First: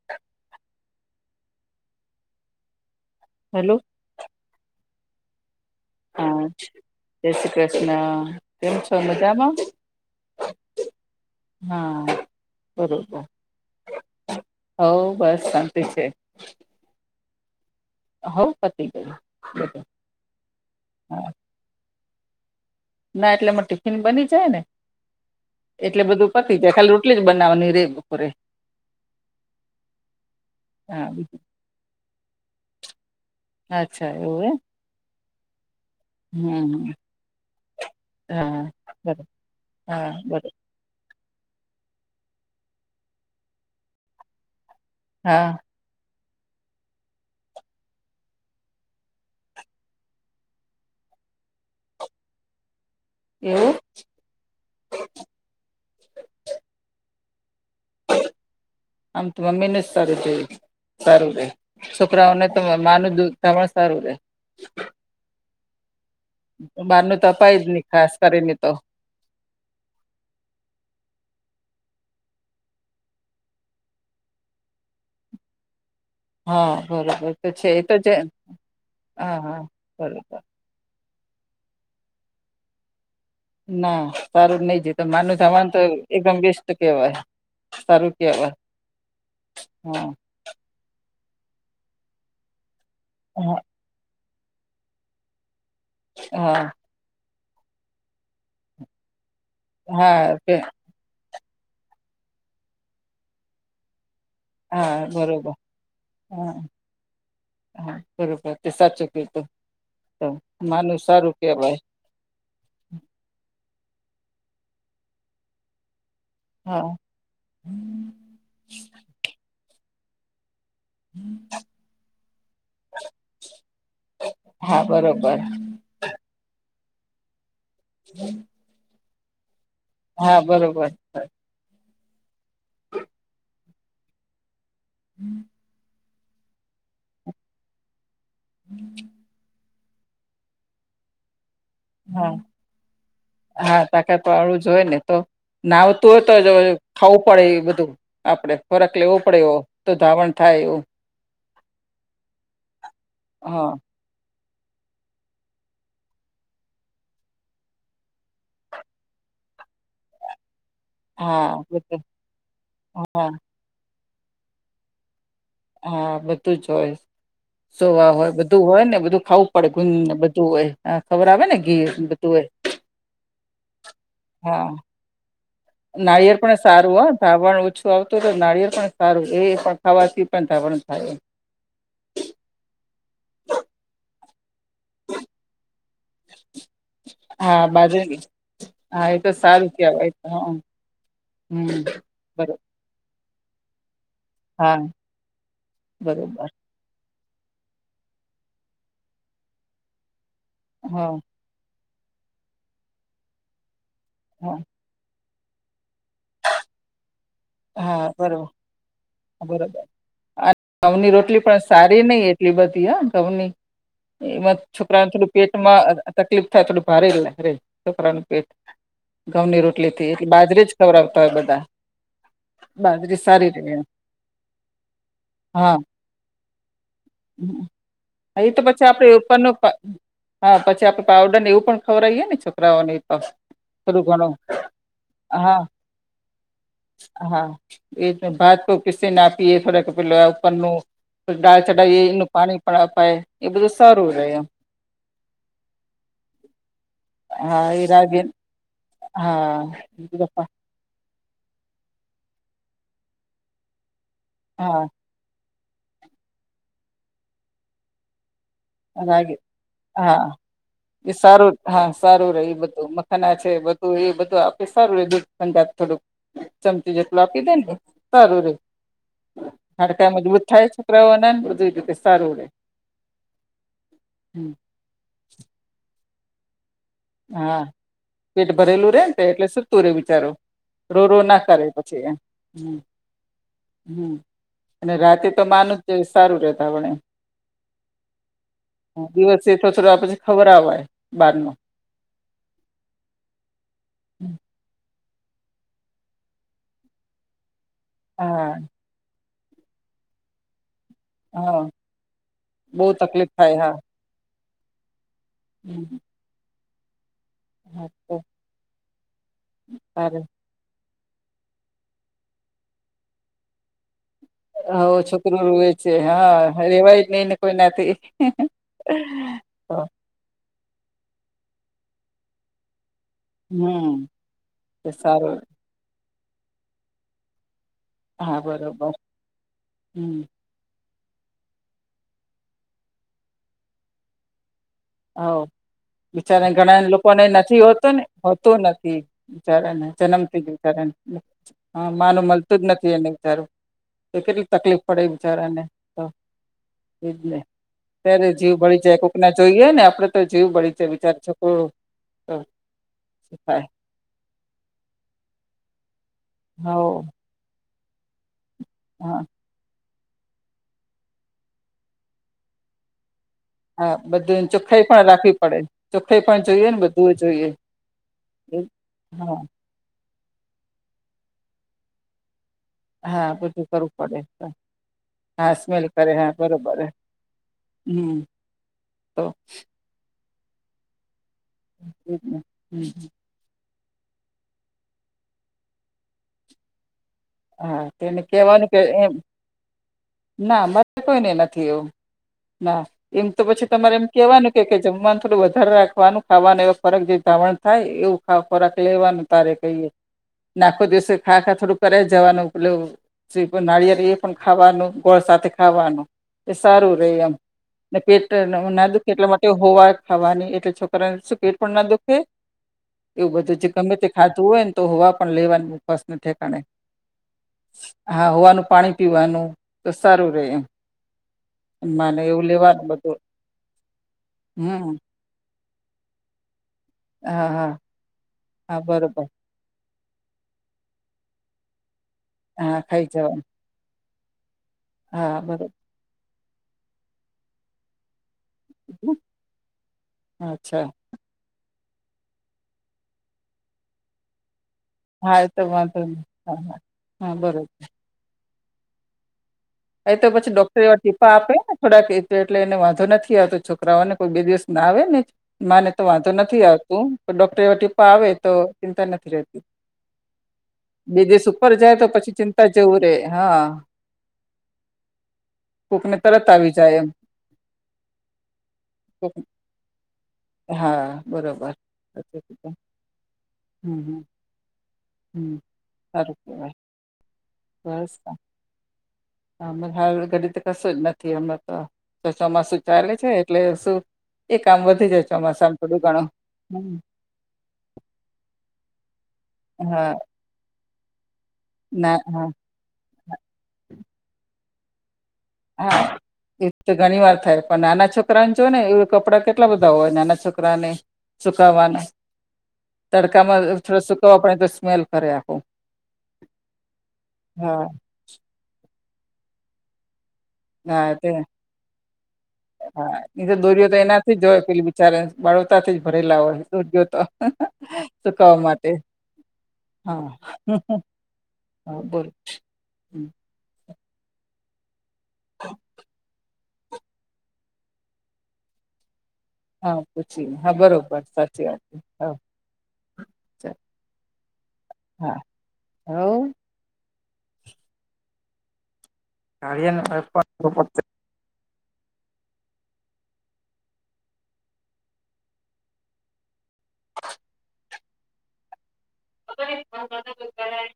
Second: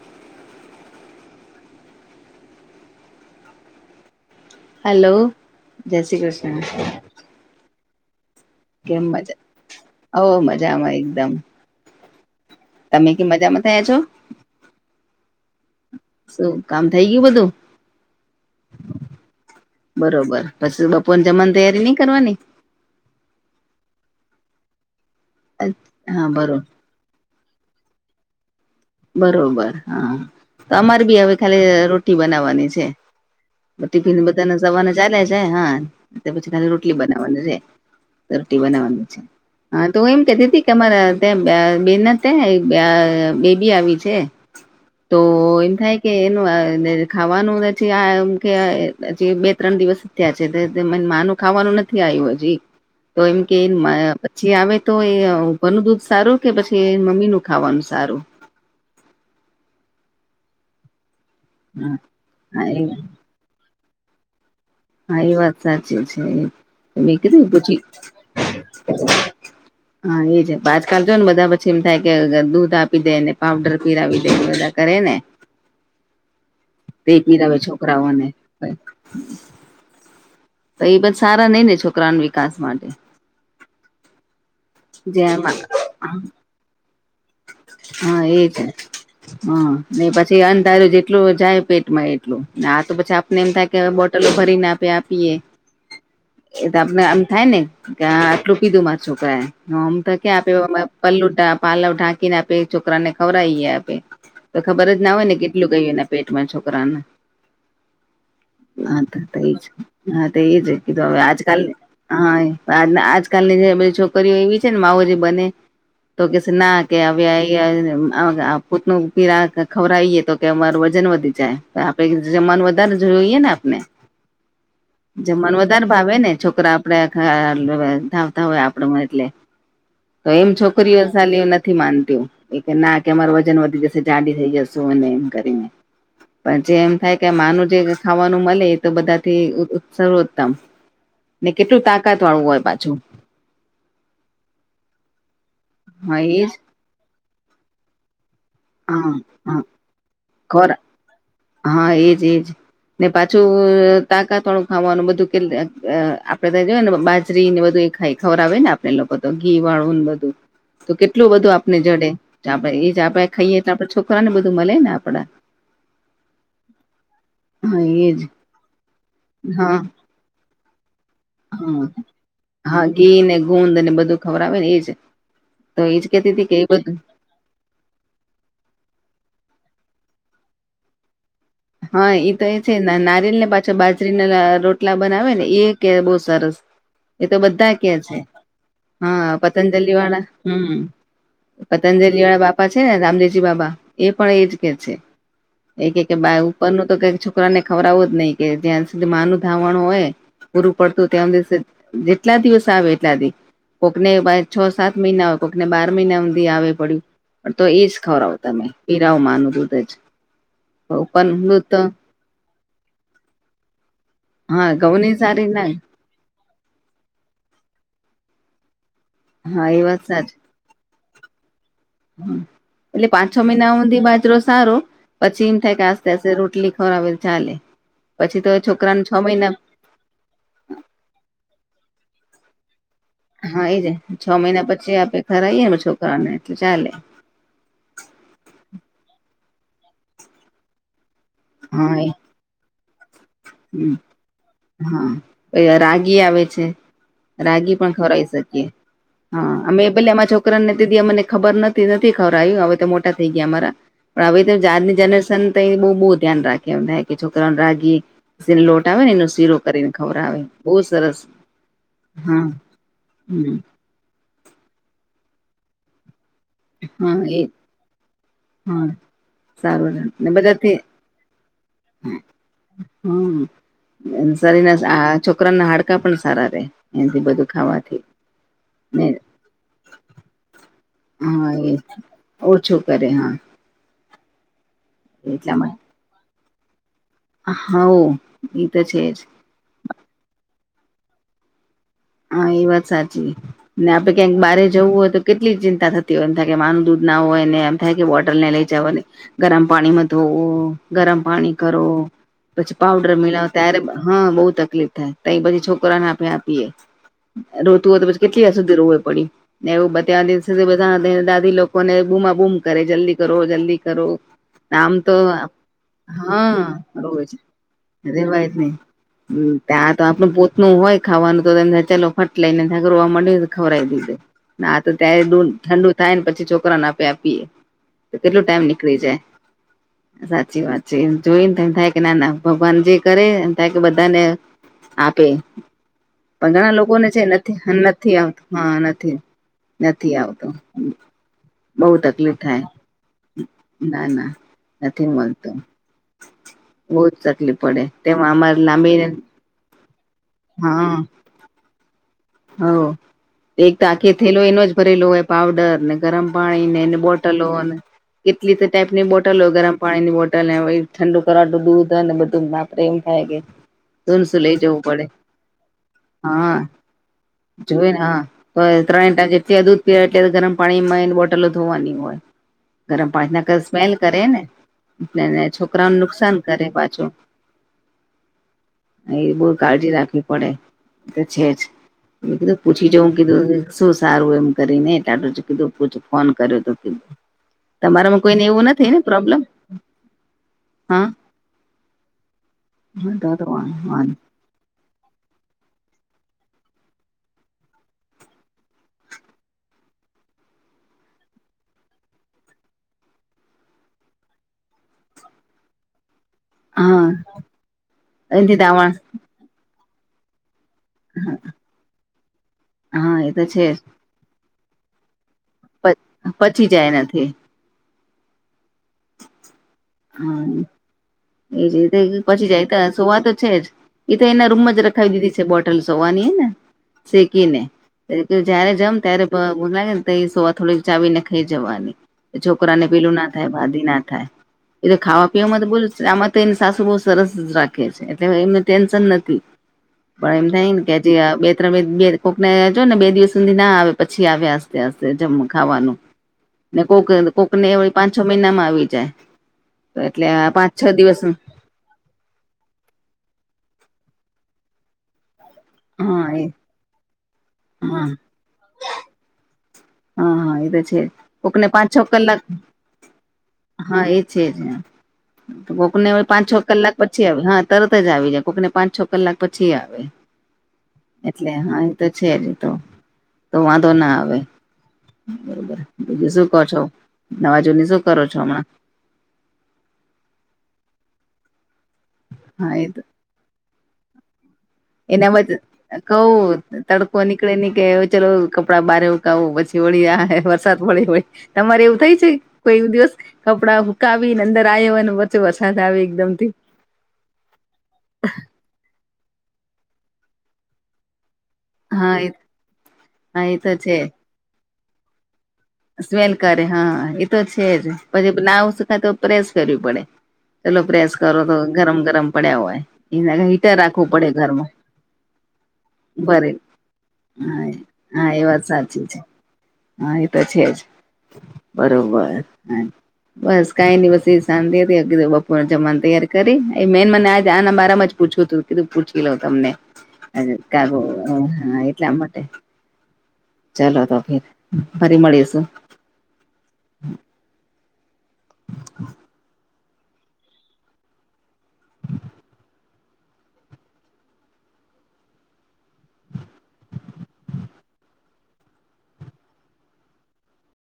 [inaudible] હાલો. Hello જય શ્રી હા કૃષ્ણ. જય શ્રી કૃષ્ણ. છો કેમ મજામાં મજા ઓ ઓ મજામાં એકદમ. હા. તમે કે મજામાં થયા છો હ બસ ઠીક છે શું કામ થઈ ગયું બધું હો પતિ ગયુ બટ. બરોબર પછી બપોર જમવાની તૈયારી નહી કરવાની ના એટલેમાં ટિફિન બની જાય ને એટલે હા બધું બરો પતી જાય ખાલી એટલી જ બનાવાની રે બપોરે. બરોબર હા તો અમારે હા બી હવે ખાલી રોટી બનાવવાની છે. અચ્છા ટિફિન એવું બધાને એમ સવારને ચાલે છે હા. પછી હમ તાલી હમ. રોટલી બનાવવાનું છે રોટલી હા બનાવાનું છે બરોબર હા તો હું એમ કહેતી. તમારા ત્યાં બેન તે બેબી આવી છે. તો હા એમ થાય. કે એનું ખાવાનું આમ કે બે ત્રણ દિવસ ત્યાં છેને માનું ખાવાનું નથી આવ્યું હજી તો એમ કે એવું જે આવે તો એ ઉપર નુ દૂધ સારું કે પછીએનિ મમ્મી નું ખાવાનું સારું આમ તો મમ્મી ને જ સારું જો સારું રહે છોકરાઓને તો હા એ માનું દૂધ તમાર સારું રહેે. મારી વાત સાચી છે બહારનું મેકીઘુ અપાય તો જ પછી. નહી ખાસ કરીને તો હા એ છે પાજકા જો ને બધા પછી એમ થાય કે દૂધ આપી દેને પાવડર પીરાવી દે બધા કરે ને હા તે બરાબર તો પીરાવે છે એ તો છે છોકરાઓને હા હા બરાબર. તો એ બધ સારા નઈ ને છોકરાના વિકાસ માટે. ના સારું નહી છે તો માનું જેમાં સામાન તો એકદમ બેસ્ટ કેવાય સારું હા એ કેવાય જ હા ને પછ. જે અંધારો જેટલું જાય પેટમાં એટલું આ તો પછી આપને એમ થાય. તે બોટલો ભરીને આપે આપીએ એ હા તો આપ. ના આમ થાય ને કે આટલું કીધું મારા છોકરા નામતો હા ક્યાં આમાર. પલ્લુ પાલવ ઢાંકીને આપે છોકરાને ખવરાઈએ આપે તો ખબર જ હા ના હોય ને બરોબર કેટલું ગયું એના પેટમાં હા છોકરાને હા બરોબર તે હા સાચું તો કીધું એ જ તો હા તે એ જ માનું કીધું હવે સારું આજકાલ કેવાય હા આજકાલની જે બધી છોકરીઓ એવી છે ને માઓજી બને તો કે ના હા [unintelligible] પોતનું પી ખબરાએ તો કે અમાર વજન વધી જાય તો આપડે જમમાનું વધારે જોયએ ને આપને હા બરોબર જમવા વધ દર ભાવે ને છોકરા આપડે ધાવતા હોય આપડમાં એટલે [unintelligible] તો હા એમ બરોબર છોકરીઓ સાલી નથી. નથી માનતી એ કે ના કે અમાર વજન વધી જશે જાડી થઈ જશે અને એમ કરીને પણ જે એમ થાય કે માનું જે ખાવાનું મળે એ તો બધાથી સર્વોત્તમ ને કેટલું તાકાત હા વાળું હોય પાછું. હા તાકાત વાળું જો હોય ને તો નાવતું હા હોય તો એજ જો ખાવું પડે એ બધું આપડે ફરક હા લેવો પડે એવો હા તો ધાવણ થાય ખોરા એવું. હા એજ એજ ને પાછું હા તાકા વાળું ખાવાનું બધું કે અ અ આપડે તં જોય ને બાજરી ને બધું એ ખાઈ ખવરાવે ને આપ એ લોકો તો ઘી વાળવું ને બધું. તો કેટલું બધું આપને જડે આપડે એ જ આપે હા ખાઈએ તો આપડે છોકરા ને બધું મળે ને આપડા હા. બધું જ હોય હા સુવા એજ હોય બધું હોય ને બધું ખાવું પડે હા ગુંદ ને બધું હોય. હ ખવરાવે ને હા ઘી બધું એ હા ઘી ને ગુંદ ને બધું ખવરાવે હા. ને એજ તો એજ કેતી નાળિળ હતી કે પણ એ સારું બધું હો. ધાવણ ઓછું આવતું તો નારિયળ પણ સારું એ પણ ખાવાથી પણ ઘાવણ થાય. હા એ તો એ છે નારિેયેલ ને પાછા બાજરીના રોટલા બનાવે ને એ કે બહ સરસ એ તો હા બધા કે છે. બાજરી એ તો હા સારું પતંજલિ કેવાય વાળા હા હમ્મ હમ પતંજલિ વાળા બરોબર બાપા છે ને રામદેવજી બાબા એ પણ એ જ કે હા છે એ કે કે બા બરોબર ઉપરનું તો કઈક છોકરા ને ખવરાવુંજ નહિ કે જ્યાં સુધી મા નનું ધાવણ હોય પૂરું પડતું હા ત્યાં દિવસે જેટલા દિવસ આવે એટલા દિ કોકને હા સાત મહિના હોય કોઈકને બાર મહિના સુધી આવે પડ્યું. પણ તો એજ હા ખવર આવ બરોબર તમે પીરાઓ માનું દૂધ જ ઘઉની રોટલી ઉપરનું પણ દૂધ તો સારી નહિ એટલી બધી હ ઘઉની ઈ મ હા છોકરા ઘઉંની થોડ સારી ના પેટમાં તકલીફ થાય થોડું ભારે રે છોકરાનું પેટ ઘઉં ની હા એ વાત રોટલીથી સાચી બાજરે જ. ખાવરાવતા હોય બધા. એટલે બાજરી પાંચ છ સારી મહિના રહે સુધી બાજરો સારો. પછી એમ થાય હા કે આસ્તે આસ્તે રોટલી ખવરાવે તો ચાલે પછી એ તો છોકરાને આપડે છ ઉપરનો મહિના. હા પછી આપડ પાવડરને એવું પણ ખવરાઈએ ને છોકરાઓને હા એજ થોડું છ ઘણું મહિના પછી આપડે હા ખરાઇ એ ને છોકરાને એટલે ચાલે. હા એ ભાત તો પીસી ઈ નઆપીએ થોડાક પેલા ઉપરનું ડાલ ચઢાઈએ એનું પાણી પા પાાય હમ્મ હા ક રાગી આવે છે. હા રાગી એ પણ રાગે ખવાઈ શકીએ હા અમે પેલા આમા છોકરાને મને ખબર નથી નથી ખવરાવ્યુંહવે તો મોટા થઈ ગયા અમારા પણ હવે હા આજની જનરેશન. ત બહુ બહુ ધ્યાન રાખી એાય કે છોકરાઓને રાગી લોટ આવે ને એનો લાગે શીરો કરીને હા ખવરાવે બહુ એ સરસ સારું હા સારું હા ર બધું મખાના છે હમ બધ તો એ બધું આપડે સારું એ દૂધ [unintelligible] થોડુંક ચમચી જેટલું હા એ આપી દે ને સારું રે. હા સારું હાડકા ને મજબૂત થાય બધાથી છોકરાઓને ને બધું રીતે સારું રહેે. હમ્મ એમ શરીર ના છોકરાના હાડકા પણ સારા રે એથી બધું હા ખાવાથી પેટ ભરેલું રે ને એટલે શું તું રે બિચારું રો રો ના હા કરે એ પછી એમ હમ્મ. ઓછું કરે હા હમ્મ અને રાતે તો માનું જ સારું રેતા પણે હ એ તો છે જ. [unintelligible] ખવરાવાય બાર નું. હા એ વાત સાચી ને આપડે ક્યાંક બારે જવું હોય તો કેટલી ચિંતા થતી હોય એમ થાય કે માનું દૂધ ના હોય ને એમ થાય કે બોટલ ને હા લઇ જવાને ગરમ પાણીમાં ધોવો ગરમ પાણી હા કરો પછી બહુ પાઉડર તકલીફ મિલાવો થાય ત્યારે હા બહુ તકલીફ થાય તય બધે છોકરાને આપડે આપીએે. રોતું હોય તો પછી કેટલી વા સુધી રોવે પડી ને એવું સાર બધા દાદી લોકોને બુમા બૂમ કરે જલ્દી કરો જલ્દી કરો. આમ હ તો છોકરું રોવે છે રેવાય જ હા નહીને કોઈ નાથી છે રેવાય જ નહી હમ્મ. ત્યાં તો આપણું પોતનુ હોય ખાવાનું તો ચાલો ફટ લઈ [unintelligible] ઈ ખવરાવી હમ દઇશે તો ત્યારે સારું દૂધ ઠંડુ થાય ને પછી છોકરાને આપે આપીએે. તો હા કેટલો ટાઈમ બરોબર નીકળી હમ જાય સાચ સાચી વાત છે જોઈ ને થાય કે ના ના ભગવાન જે કરે એ બાકી બધા ને હ બીચારા ઘણા લોકો પણ એ નથી હોતો ને હોતો નથી બીચારા ને નથી જન્મથી આવતો બીચારા ને [unintelligible] હા બહુ માનું તકલીફ મળતું થાય જ નથી એને બચારું ના એ ના કેટલી તકલીફ પડે નથી બિચારા મળતું એને તો બહુ જ એજ ને તકલીફ પડે ત્યારે તેમાં જીવ અમારે બળી જાય લાંબીને કોક ના જોઈ એ ને આપડે તો [unintelligible] હ થાય એક તો આખો થેલો એનો જ ભરેલો હોય પાવડર ને ગરમ પાણી ને એને હવ બોટ થેલો ન કેટલી ટાઈપની હા બોટલો ગરમ પાણીની બોટલ ઠંડુ કરવા દૂધ ને બધું નાખી થાય કે હા ધૂનસું બધુંને લઈ જવું ચોખ્ખાઈ પડે પણ રાખવી પડે ચોખાઈ પણ હા જોઈએ ને બધું જોઈએ. જોય ને હા તો ત્રણ હા ટક જે દૂધ પી એટલે ગરમ પાણીમાં એની બોટલો ધો વાની હોય ગરમ હા પાણી ના કરેતો બધું કરવું સ્મલ પડે કરે ને હા સ્મેલ છોકરાઓને કરે હા નુકસાન કરે બરોબર પાછું. હમ એ તો બહું કાળજી રાખવી પડે તો છે જ એજ મે ને કીધું પૂછી જોવ હમ કીધુ. શું સારું એમ કરીને [unintelligible] કીધુ પૂછ ફોન કર્યો તો કીધુ હા તેને કેવાનું કે એમ ના [unintelligible] હા કોઈને નથી એવું ના એમ તો પછી તમારે એમ કેવાનું કે જમવાનું થોડું વધારે રાખવાનું ખાવાનું એ ખોરાક જે ધાવણ થાય એવું ખોરાક લેવાનું તારે કહીએ આખો દિવસે ખા ખા થોડું કરે જવાનું પેલું જે નારિયેળ એ પણ ખાવાનું ગોળ સાથે ખાવાનું. એ સારું હા રે એમ ને પેટ એથી ના દાવણ દુખ એટલા માટે સવા ખાવાની એટલે છ શું પેટ પણ ના દુખે હા એ એવું તો બધું છે જે જ ગમે તે ખાધું હોય ને તો સાવા પણ લેવાનું ઉપાસના ઠેકાણે કઈ નથી હા સવાનું પાણી પીવાનું સારુ રહે એમ એ જ માને એવું પછી જાય તો લેવાનું બધું સુવા તો છે જ એ તો એના રૂમમાં જ હમ રખાવી દીધી છે બોટ સુવાની ને હા શેકીને હા કે જયારે હા જાવ ત્યારે બરોબર લાગે ને તો એ સુવા થોડીક ચાવી ને ખાઈ જવાની છોકરા હા ને ખાઈ પેલું ના જવાનું થાય વાભી ના થાય એ તો ખાવા હા પીવાવામાં તો બરોબર બોલુ આમાં તો એની સાસુ બહુ સરસ જ રાખે છે એટલે એમને ટેન્સન નથી પણ એમ થાય ને અચ્છા કે જે બે ત્રણ બે કોક ને બે દિવસ સુધી ના આવે પછી આવે આસ્તે આસ્તે હા એ તો ખાવાનું વાંધો નહી હા હા ને કોક હા કોક ને બરોબર એ પાંચ છ મહિનામાં આવી જાય એ તો એટલે પછી પાંચ ડોક્ટર છ એવા દિવસ ટીપા આપે ને થોડાક એ એટલે એને વાંધો નથી આવતો છોકરાઓને કોઈ બે દિવસ ના આવે ને માને તો હા વાંધો એ નથી આવતું પણ ડોક્ટર આવે હા ટીપાં આપે તો ચિંતા નથી રહેતી હા હા એ તો છે બે દિવસ કોકને ઉપર પાંચ છ જાય તો પછી કલાક ચિંતા જવું રે હા છે જ ને કોકને પાંચ તરત છ આવી કલાક જાય એમ પછી આવે હા તરત જ આવી જાય કોકને પાંચ છ કોક કલાક પછી આવે હા એટલે બરોબર હા એ તો છે જ તો તો વાંધો હમ ના હમ આવે હમ બરોબર બીજું સારું શું કો કેવાય છો નવા જુની શું કરો છો હમણાં હ હાલ ઘડી કશું જ નથી અમને તો હા ચોમાસું એ તો ચાલે છે એટલે શું એ કામ વધી જાય એનામાં જ ચોમાસામાં થોડું ઘણું કવું તડકો નીકળે ની કે ચલો કપડા બારે ઉકાવું પછી વળી હા વરસાદ પડી હોય [unintelligible] તમારે એવું ના થાય છે હા કોઈ દિવસ કપડા સુકાવી ને અંદર આયા અને વરસાદ આવે એકદમ થી તે ઘણી વાર થાય પણ નાના છોકરાને જો ને એ કપડાં કેટલા બધા હોય નાના છોકરાને સુકવાના હા એ હા એ તડકામાં તો છે થોડા સુકવવા પડે તો સ્મેલ કરે આખું સ્મેલ કરે હા એ તો છે જ હા પછી નાવ સુખાય તો પ્રેસ કરવી પડે. ચલો હા પ્રેસ તે કરો તો ગરમ ગરમ પડ્યા હોય એ હીટર રાખવું પડે ઘરમાં જારે બાળોતાથી જ ભરેલા ભરે હોય દૂર ગ તો હા હા એ સુકવા વાત માટે સાચી [unintelligible] છે હા એ તો છે જ હા બોલ બરોબર હા. બસ કઈ ની બસ એ શાંતિથી [unintelligible] બાપોરે જમવાની તૈયાર કરી ને એ મેન મને આજ મારામાં જ પૂછવું હતું. કીધું પૂછી લઉ તમને હા એ પૂછી ને હા [unintelligible] બરોબર સાચી વાત હા એટલે આ હા માટે ચાલ ચાલો તો ફિર ફરી મળીસુ. હા. [unintelligible] ગાડી અને [unintelligible] [unintelligible]